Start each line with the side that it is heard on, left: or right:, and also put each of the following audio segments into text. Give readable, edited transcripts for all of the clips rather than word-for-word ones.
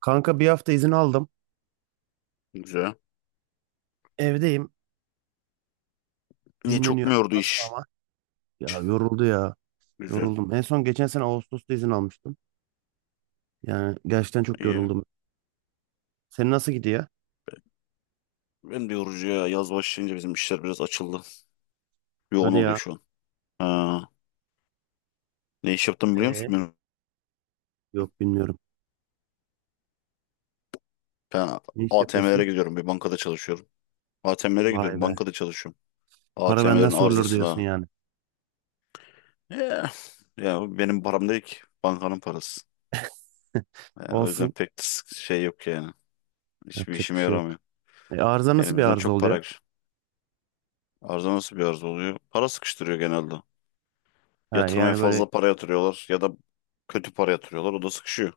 right: Kanka bir hafta izin aldım.
left: Güzel.
right: Evdeyim.
left: Niye çok mu
right: Dinleniyorum.
left: yordu
right: Nasıl
left: iş?
right: ama? Ya yoruldu ya.
left: Güzel.
right: Yoruldum. En son geçen sene Ağustos'ta izin almıştım. Yani gerçekten çok
left: İyi.
right: yoruldum. Senin nasıl gidiyor?
left: Ben de yorucu ya. Yaz başlayınca bizim işler biraz açıldı. Yoğun
right: Hadi
left: oluyor
right: ya.
left: şu an. Ha. Ne iş yaptım biliyor musun?
right: Ee,
left: Ben
right: yok bilmiyorum.
left: ben
right: Ne iş
left: ATM'lere
right: yapıyorsun?
left: gidiyorum. Bir bankada çalışıyorum. ATM'lere
right: Vay
left: gidiyorum.
right: be.
left: Bankada çalışıyorum.
right: Para benden
left: ATM'lerin
right: sorulur diyorsun
left: arızasına.
right: yani.
left: Ya, ya, bu benim param değil ki. Bankanın parası. Ya, o yüzden
right: Olsun.
left: pek de şey yok yani. Hiçbir
right: Yapacak bir
left: işime
right: şey yok.
left: yaramıyor.
right: Arıza nasıl bir
left: Elimizden
right: arıza
left: çok para
right: oluyor?
left: gidiyor. Arıza nasıl bir arıza oluyor? Para sıkıştırıyor genelde.
right: Ha,
left: Yatırmaya
right: yani böyle
left: fazla para yatırıyorlar ya da kötü para yatırıyorlar. O da sıkışıyor.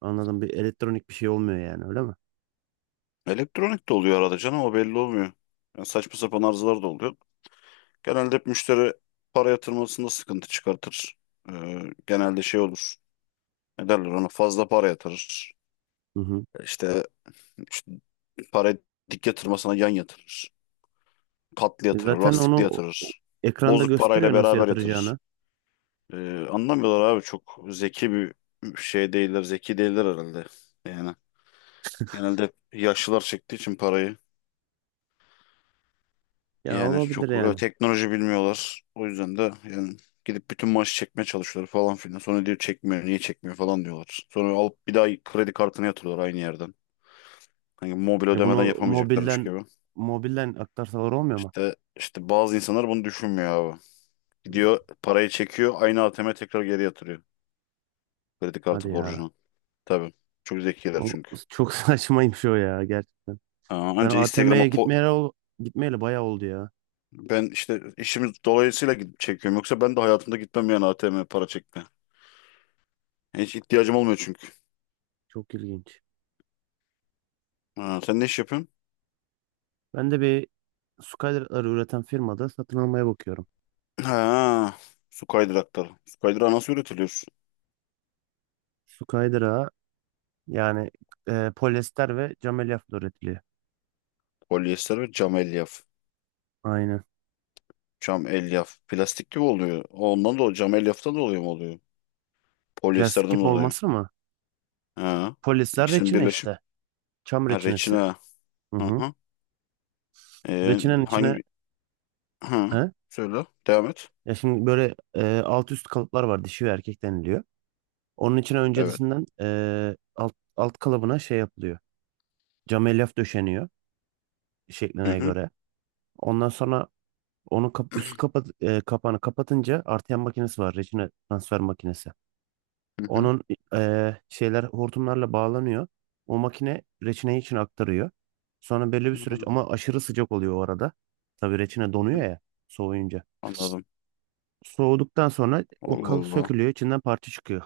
right: anladım, bir elektronik bir şey olmuyor yani, öyle mi?
left: Elektronik de oluyor arada canım, o belli olmuyor. Yani saçma sapan arızalar da oluyor. Genelde hep müşteri para yatırmasında sıkıntı çıkartır. Ee, Genelde şey olur. Ne derler ona, fazla para yatırır.
right: Hı hı.
left: İşte, işte, para dik yatırmasına yan yatırır. Katlı
right: E,
left: yatırır,
right: zaten onu
left: lastikli yatırır.
right: ekranda
left: Bozuk parayla
right: gösteriyor nasıl
left: beraber yatırır.
right: yatıracağını.
left: Anlamıyorlar abi, çok zeki bir şey değiller, zeki değiller herhalde. Yani genelde hep yaşlılar çektiği için parayı.
right: Ya
left: Yani
right: olabilir
left: çok
right: yani.
left: teknoloji bilmiyorlar. O yüzden de yani gidip bütün maaşı çekmeye çalışıyorlar falan filan. Sonra diyor çekmiyor, niye çekmiyor falan diyorlar. Sonra alıp bir daha kredi kartını yatırıyorlar aynı yerden. Hani mobil
right: Bunu
left: ödemeden yapamayacaklarmış
right: mobilden
left: gibi.
right: mobilden aktarsalar olmuyor mu?
left: İşte, bazı insanlar bunu düşünmüyor abi.
right: Hmm.
left: Gidiyor parayı çekiyor, aynı ATM'e tekrar geri yatırıyor kredi
right: Hadi
left: kartı
right: ya.
left: borcunu. Tabii. Çok zekiler
right: O
left: çünkü.
right: çok saçmaymış o ya, gerçekten.
left: Aa,
right: Ben ATM'ye gitmeyeli gitmeyeli bayağı oldu ya.
left: Ben işte işimiz dolayısıyla gidip çekiyorum. Yoksa ben de hayatımda gitmem yani ATM'ye para çekme. Hiç ihtiyacım olmuyor çünkü.
right: Çok ilginç.
left: Ha, sen ne iş yapıyorsun?
right: Ben de bir Skyder'ları üreten firmada satın almaya bakıyorum.
left: Ha, su kaydırakları. Su kaydırağı nasıl üretiliyor?
right: Skyder'a yani polyester ve cam elyafla üretiliyor.
left: Polyester ve cam elyaf.
right: Aynen.
left: Cam elyaf. Plastik gibi oluyor. Ondan dolayı, cam elyaftan dolayı mı oluyor?
right: Plastik
left: Polyesterden
right: gibi
left: dolayı.
right: olması mı?
left: Ha,
right: Polyester
left: ikisinin
right: reçine
left: birleşim.
right: işte. Çam
left: Ha,
right: reçinesi.
left: reçine.
right: Hı
left: Hı
right: hı.
left: hı. Ee,
right: Reçinenin içine,
left: hangi? Hı.
right: he?
left: Söyle. Devam et.
right: Ya şimdi böyle alt üst kalıplar var. Dişi ve erkek deniliyor. Onun için
left: Evet.
right: öncesinden alt kalıbına şey yapılıyor. Cam elyaf döşeniyor
left: Hı
right: şekline
left: hı.
right: göre. Ondan sonra onun kapağını kapatınca, artıyan makinesi var. Reçine transfer makinesi.
left: Hı hı.
right: Onun şeyler hortumlarla bağlanıyor. O makine reçineyi için aktarıyor. Sonra belli bir
left: Hı
right: süreç,
left: hı.
right: ama aşırı sıcak oluyor o arada. Tabii reçine donuyor ya, soğuyunca.
left: Anladım.
right: Soğuduktan sonra o
left: Allah
right: kalıp
left: Allah.
right: sökülüyor. İçinden parça çıkıyor.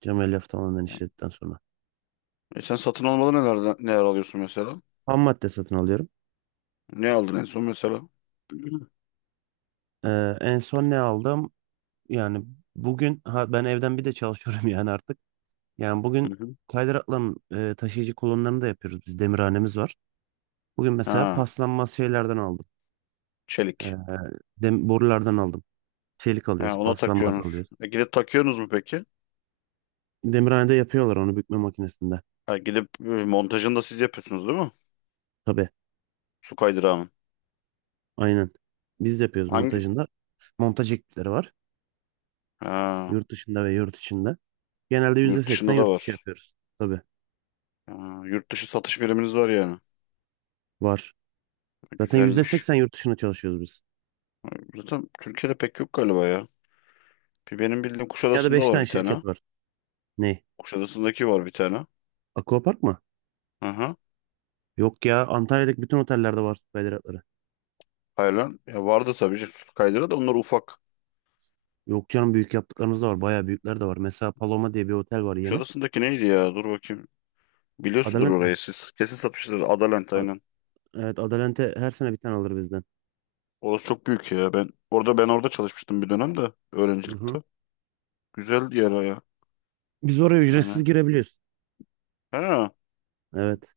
right: Cam elyaf tamamen işledikten sonra.
left: E, sen satın almadan neler, neler alıyorsun mesela?
right: Ham madde satın alıyorum.
left: Ne aldın en son mesela?
right: En son ne aldım? Yani bugün, ha, ben evden bir de çalışıyorum yani artık. Yani bugün
left: Hı hı.
right: kaydırakların taşıyıcı kolonlarını da yapıyoruz. Biz demirhanemiz var. Bugün mesela
left: Ha,
right: paslanmaz şeylerden aldım. Ee,
left: çelik.
right: borulardan aldım. Çelik
left: He,
right: alıyoruz,
left: ona
right: paslanmaz
left: takıyorsunuz.
right: alıyoruz.
left: E, gidip takıyorsunuz mu peki?
right: Demirhanede yapıyorlar onu, bükme makinesinde.
left: Ha, gidip montajını da siz yapıyorsunuz değil mi?
right: Tabii,
left: Su kaydırağının.
right: aynen. Biz de yapıyoruz
left: Hangi?
right: montajında. Montaj ekipleri var.
left: Ha,
right: Yurt dışında ve yurt içinde. Genelde yüzde
left: yurt
right: seksen
left: dışında da
right: yurt dışı
left: var.
right: yapıyoruz. Tabii,
left: Ha, yurt dışı satış biriminiz var yani.
right: var.
left: E,
right: Zaten yüzde
left: güzelmiş.
right: seksen yurt dışına çalışıyoruz biz.
left: Zaten Türkiye'de pek yok galiba ya. Bir benim bildiğim
right: Dünyada
left: Kuşadası'nda
right: 5
left: var
right: tane
left: bir tane.
right: şirket var. Ne?
left: Kuşadası'ndaki var bir tane.
right: Aquapark mı?
left: Hı hı.
right: Yok ya, Antalya'daki bütün otellerde var süper hidratları.
left: Haylan. Ya vardı tabii ki, su kaydırağı da onlar ufak.
right: Yok canım, büyük yaptıklarınız da var. Bayağı büyükler de var. Mesela Paloma diye bir otel var yeni.
left: Kuşadası'ndaki neydi ya? Dur bakayım. Biliyorsundur
right: Adalent mi?
left: orayı siz. Kesin satmışlar. Adalent
right: A-
left: aynen.
right: evet Adalent'e her sene bir tane alır bizden.
left: Orası çok büyük ya. Ben orada çalışmıştım bir dönem de
right: Hı hı.
left: öğrencilikte. Güzel yer o ya.
right: Biz oraya ücretsiz
left: Yani.
right: girebiliyoruz.
left: Ha.
right: Evet.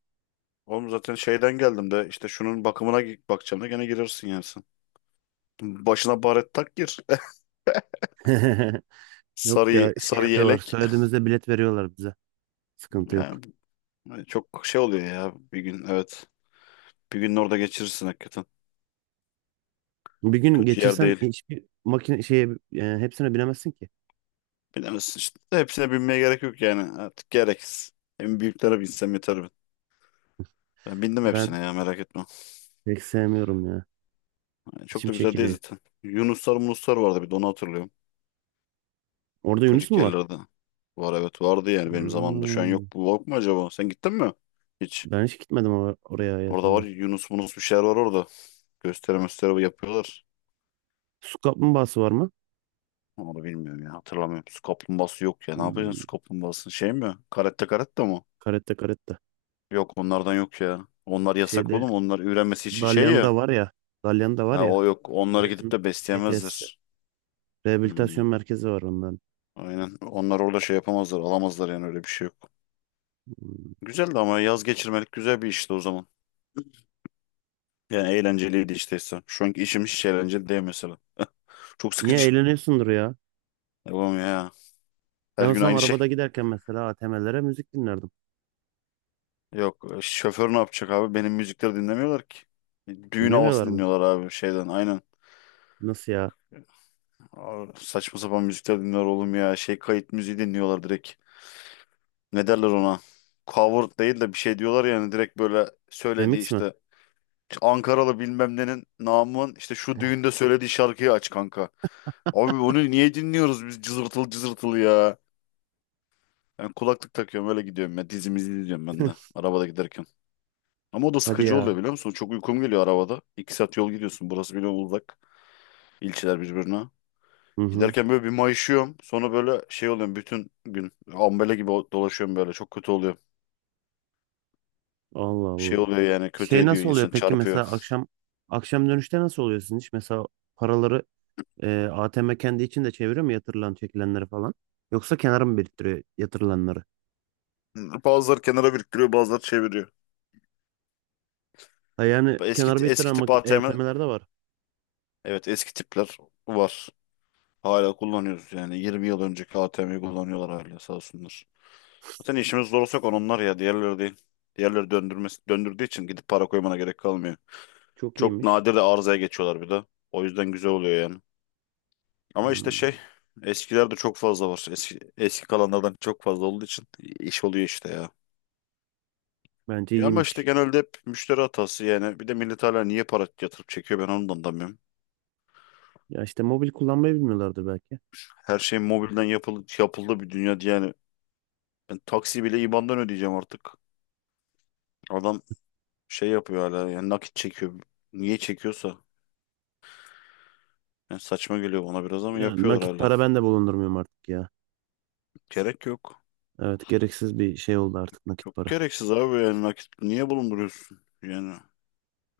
left: Oğlum zaten şeyden geldim de işte şunun bakımına bakacağım da gene girersin yani sen. Başına baret tak gir.
right: Yok ya,
left: Sarı,
right: şey
left: sarı
right: yapıyorlar.
left: yelek.
right: Söylediğimizde bilet veriyorlar bize. Sıkıntı yok.
left: Yani çok şey oluyor ya bir gün, evet. Bir gün orada geçirirsin hakikaten.
right: Bir gün
left: Kötü yer
right: geçirsen
left: değil.
right: hiçbir makine şeye, hepsine binemezsin ki.
left: Bilemezsin işte. Hepsine binmeye gerek yok yani. Artık gereksiz. En büyüklere binsem yeter ben. Ben bindim
right: Ben
left: hepsine ya, merak etme.
right: pek sevmiyorum ya.
left: Yani çok
right: İçim
left: da güzel değil
right: çekiliyor.
left: zaten. Yunuslar munuslar vardı, bir de onu hatırlıyorum.
right: Orada Yunus
left: Ufacık
right: mu var?
left: yerlerde. Var, evet, vardı yani benim zamanımda. Şu an yok.
right: Hmm.
left: Bu yok mu acaba? Sen gittin mi? Hiç.
right: Ben hiç gitmedim oraya
left: Orada var,
right: hayatımda.
left: Yunus Munus bir şeyler var orada. Gösteri gösteri yapıyorlar.
right: Su kaplumbağası var mı?
left: Onu bilmiyorum ya, hatırlamıyorum. Su kaplumbağası yok ya. Ne yapacaksın su
right: Hmm,
left: kaplumbağasını? Şey mi? Karette karette mi?
right: karette karette.
left: Yok, onlardan yok ya. Onlar yasak
right: Şeyde,
left: oğlum. Onlar ürenmesi için şey ya.
right: Dalyan'da var ya. Dalyan'da var
left: Ha,
right: ya.
left: o yok. Onları gidip
right: Üretim
left: de
right: şey tesisi.
left: besleyemezler. Hmm.
right: Rehabilitasyon merkezi var onların.
left: Aynen. Onlar orada şey yapamazlar. Alamazlar, yani öyle bir şey yok.
right: Hmm.
left: Güzeldi ama, yaz geçirmelik güzel bir işti o zaman. Yani eğlenceliydi işte. Şu anki işim hiç eğlenceli değil mesela. Çok
right: Niye
left: sıkıcı.
right: eğleniyorsundur ya?
left: Yapamıyor ya.
right: Ben
left: Her gün
right: olsam
left: aynı şey.
right: arabada giderken mesela ATM'lere müzik dinlerdim.
left: Yok, şoför ne yapacak abi? Benim müzikleri dinlemiyorlar ki. E, düğün havası
right: Dinlemiyorlar mı?
left: dinliyorlar abi, şeyden aynen.
right: Nasıl ya?
left: Abi, saçma sapan müzikler dinliyorlar oğlum ya. Şey kayıt müziği dinliyorlar direkt. Ne derler ona? Cover değil de bir şey diyorlar yani, direkt böyle söylediği
right: Remix mi?
left: işte Ankaralı bilmem nenin namın işte şu düğünde söylediği şarkıyı aç kanka. Abi, onu niye dinliyoruz biz, cızırtılı cızırtılı ya? Ben kulaklık takıyorum, öyle gidiyorum ya. Dizimi izliyorum ben de arabada giderken. Ama o da
right: Hadi
left: sıkıcı oluyor
right: ya.
left: biliyor musun? Çok uykum geliyor arabada. 2 saat yol gidiyorsun. Burası biliyorum uzak. İlçeler birbirine.
right: Hı hı.
left: Giderken böyle bir mayışıyorum. Sonra böyle şey oluyorum bütün gün. Ambele gibi dolaşıyorum böyle. Çok kötü oluyor.
right: Allah
left: Şey
right: Allah.
left: oluyor yani, kötü
right: Şey
left: ediyor,
right: nasıl oluyor
left: insan
right: peki,
left: çarpıyor.
right: mesela akşam akşam dönüşte nasıl oluyor sizin iş? Mesela paraları ATM kendi içinde çeviriyor mu, yatırılan çekilenleri falan? Yoksa kenara mı biriktiriyor yatırılanları?
left: Bazıları kenara biriktiriyor, bazıları çeviriyor.
right: Ha, yani
left: Eski,
right: kenar
left: eski
right: bettiren
left: tip ATM,
right: EYTM'ler de var.
left: evet, eski tipler var. Hala kullanıyoruz yani, 20 yıl önceki ATM'yi kullanıyorlar hala sağ olsunlar. Zaten işimiz zor olsak onlar ya, diğerleri değil. Diğerleri döndürmesi, döndürdüğü için gidip para koymana gerek kalmıyor.
right: Çok
left: Çok
right: iyiymiş.
left: nadir de arızaya geçiyorlar bir de. O yüzden güzel oluyor yani. Ama işte
right: Hmm.
left: şey, eskilerde çok fazla var. Eski kalanlardan çok fazla olduğu için iş oluyor işte ya.
right: Bence
left: Ya ama işte
right: iyiymiş.
left: genelde hep müşteri hatası yani. Bir de millet hala niye para yatırıp çekiyor, ben onu da anlamıyorum.
right: Ya işte, mobil kullanmayı bilmiyorlardır belki.
left: Her şey mobilden yapıldı, yapıldı bir dünya diye yani. Ben taksi bile IBAN'dan ödeyeceğim artık. Adam şey yapıyor hala yani, nakit çekiyor. Niye çekiyorsa. Yani saçma geliyor bana biraz ama
right: Yani
left: yapıyorlar
right: nakit
left: hala.
right: para ben de bulundurmuyorum artık ya.
left: Gerek yok.
right: Evet, gereksiz bir şey oldu artık nakit
left: Çok
right: para.
left: gereksiz abi, yani nakit niye bulunduruyorsun? Yani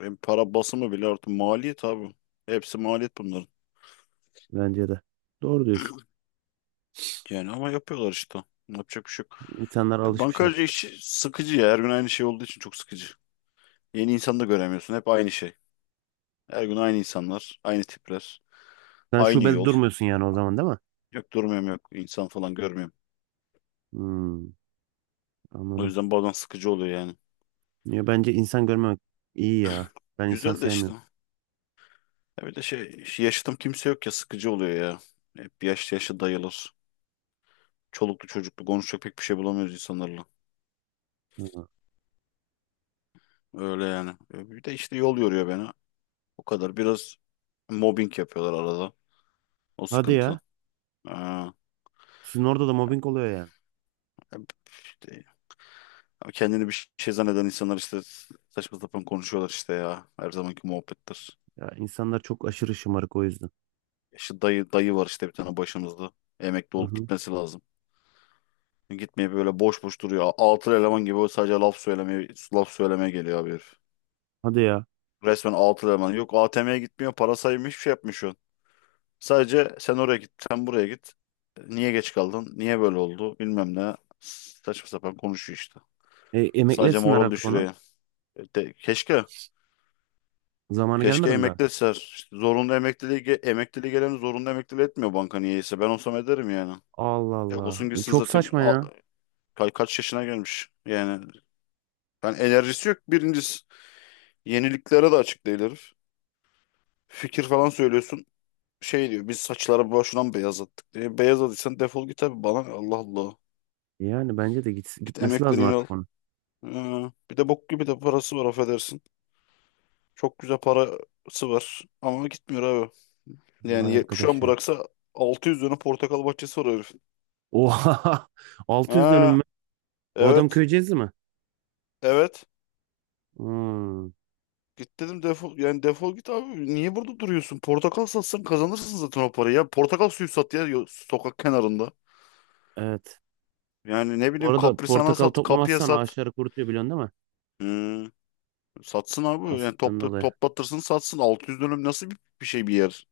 left: hem para basımı bile artık maliyet abi. Hepsi maliyet bunların.
right: Bence de. Doğru diyorsun.
left: Yani ama yapıyorlar işte. Yapacak bir şey yok.
right: İnsanlar
left: Ya
right: alışmış
left: bankacı
right: artık.
left: işi sıkıcı ya. Her gün aynı şey olduğu için çok sıkıcı. Yeni insan da göremiyorsun. Hep aynı şey. Her gün aynı insanlar, aynı tipler,
right: Sen
left: aynı
right: şubede
left: yol.
right: durmuyorsun yani o zaman, değil mi?
left: Yok, durmuyorum, yok, insan falan görmüyorum.
right: Hmm,
left: O
right: anladım.
left: yüzden bazen sıkıcı oluyor yani.
right: Ya bence insan görmemek iyi ya. Ben insan
left: Güzel de işte.
right: sevmiyorum.
left: Öyle şey, yaşıtım kimse yok ya, sıkıcı oluyor ya. Hep yaşlı yaşlı dayılar. Çoluklu çocuklu, konuşacak pek bir şey bulamıyoruz insanlarla.
right: Hı.
left: Öyle yani. E, bir de işte yol yoruyor beni. O kadar. Biraz mobbing yapıyorlar arada. O
right: Hadi
left: sıkıntı.
right: ya.
left: Aa,
right: Sizin orada da mobbing oluyor yani.
left: e, işte, kendini bir şey zanneden insanlar işte saçma sapan konuşuyorlar işte ya. Her zamanki muhabbettir.
right: Ya insanlar çok aşırı şımarık, o yüzden.
left: İşte dayı var işte bir tane başımızda. Emekli
right: Hı
left: olup
right: hı.
left: gitmesi lazım. Gitmeye böyle boş boş duruyor. Altı eleman gibi böyle, sadece laf söylemeye, laf söylemeye geliyor abi herif.
right: Hadi ya.
left: Resmen 6 eleman. Yok, ATM'ye gitmiyor. Para saymış, hiçbir şey yapmıyor. Sadece sen oraya git. Sen buraya git. Niye geç kaldın? Niye böyle oldu? Bilmem ne. Saçma sapan konuşuyor işte.
right: Emekli
left: Sadece
right: etsinler
left: moral
right: artık onu.
left: düşürüyor. Keşke.
right: Zamanı
left: Keşke
right: gelmedi mi daha?
left: emekliler. İşte zorunlu emekliliği, emekliliği gelen zorunlu emekliliği etmiyor banka niyeyse. Ben olsam ederim yani.
right: Allah
left: Ya
right: Allah.
left: olsun gitsin
right: Çok
left: zaten,
right: saçma ya.
left: Kaç yaşına gelmiş. Yani ben, enerjisi yok birincisi. Yeniliklere de açık değil herif. Fikir falan söylüyorsun. Şey diyor, biz saçları boşuna mı beyazlattık diye. Beyazladıysan defol git abi. Bana ne? Allah Allah.
right: Yani bence de git,
left: Git
right: gitmesi lazım
left: emeklerini al.
right: artık onun.
left: Ee, Bir de bok gibi de parası var, affedersin. Çok güzel parası var ama gitmiyor abi. Yani
right: Vay
left: şu
right: arkadaş
left: an
right: ya.
left: bıraksa 600 dönüm portakal bahçesi var herifin.
right: Oha! 600 dönüm
left: Ha,
right: mü? O adam
left: evet,
right: köyceğiz mi?
left: evet.
right: Hmm,
left: Git dedim, defol yani, defol git abi. Niye burada duruyorsun? Portakal satsan kazanırsın zaten o parayı ya. Portakal suyu sat ya, sokak kenarında.
right: evet.
left: Yani ne
right: Bu
left: bileyim
right: arada
left: kaprisana
right: portakal
left: sat, kapıya
right: toplamazsan
left: sat.
right: ağaçları kurutuyor biliyorsun, değil mi?
left: Hmm. Satsın abi. Yani
right: Asitten
left: topla,
right: dolayı.
left: toplatırsın, satsın. 600 dönüm nasıl bir şey bir yer?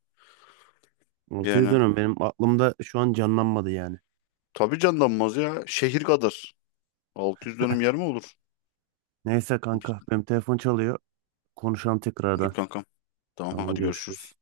right: 600
left: Yani
right: dönüm benim aklımda şu an canlanmadı yani.
left: tabii canlanmaz ya. Şehir kadar. 600 dönüm yer mi olur?
right: Neyse kanka, benim telefon çalıyor. Konuşalım
left: İyi
right: tekrardan.
left: kankam. Tamam
right: Tamam,
left: hadi görüşürüz.
right: görüşürüz.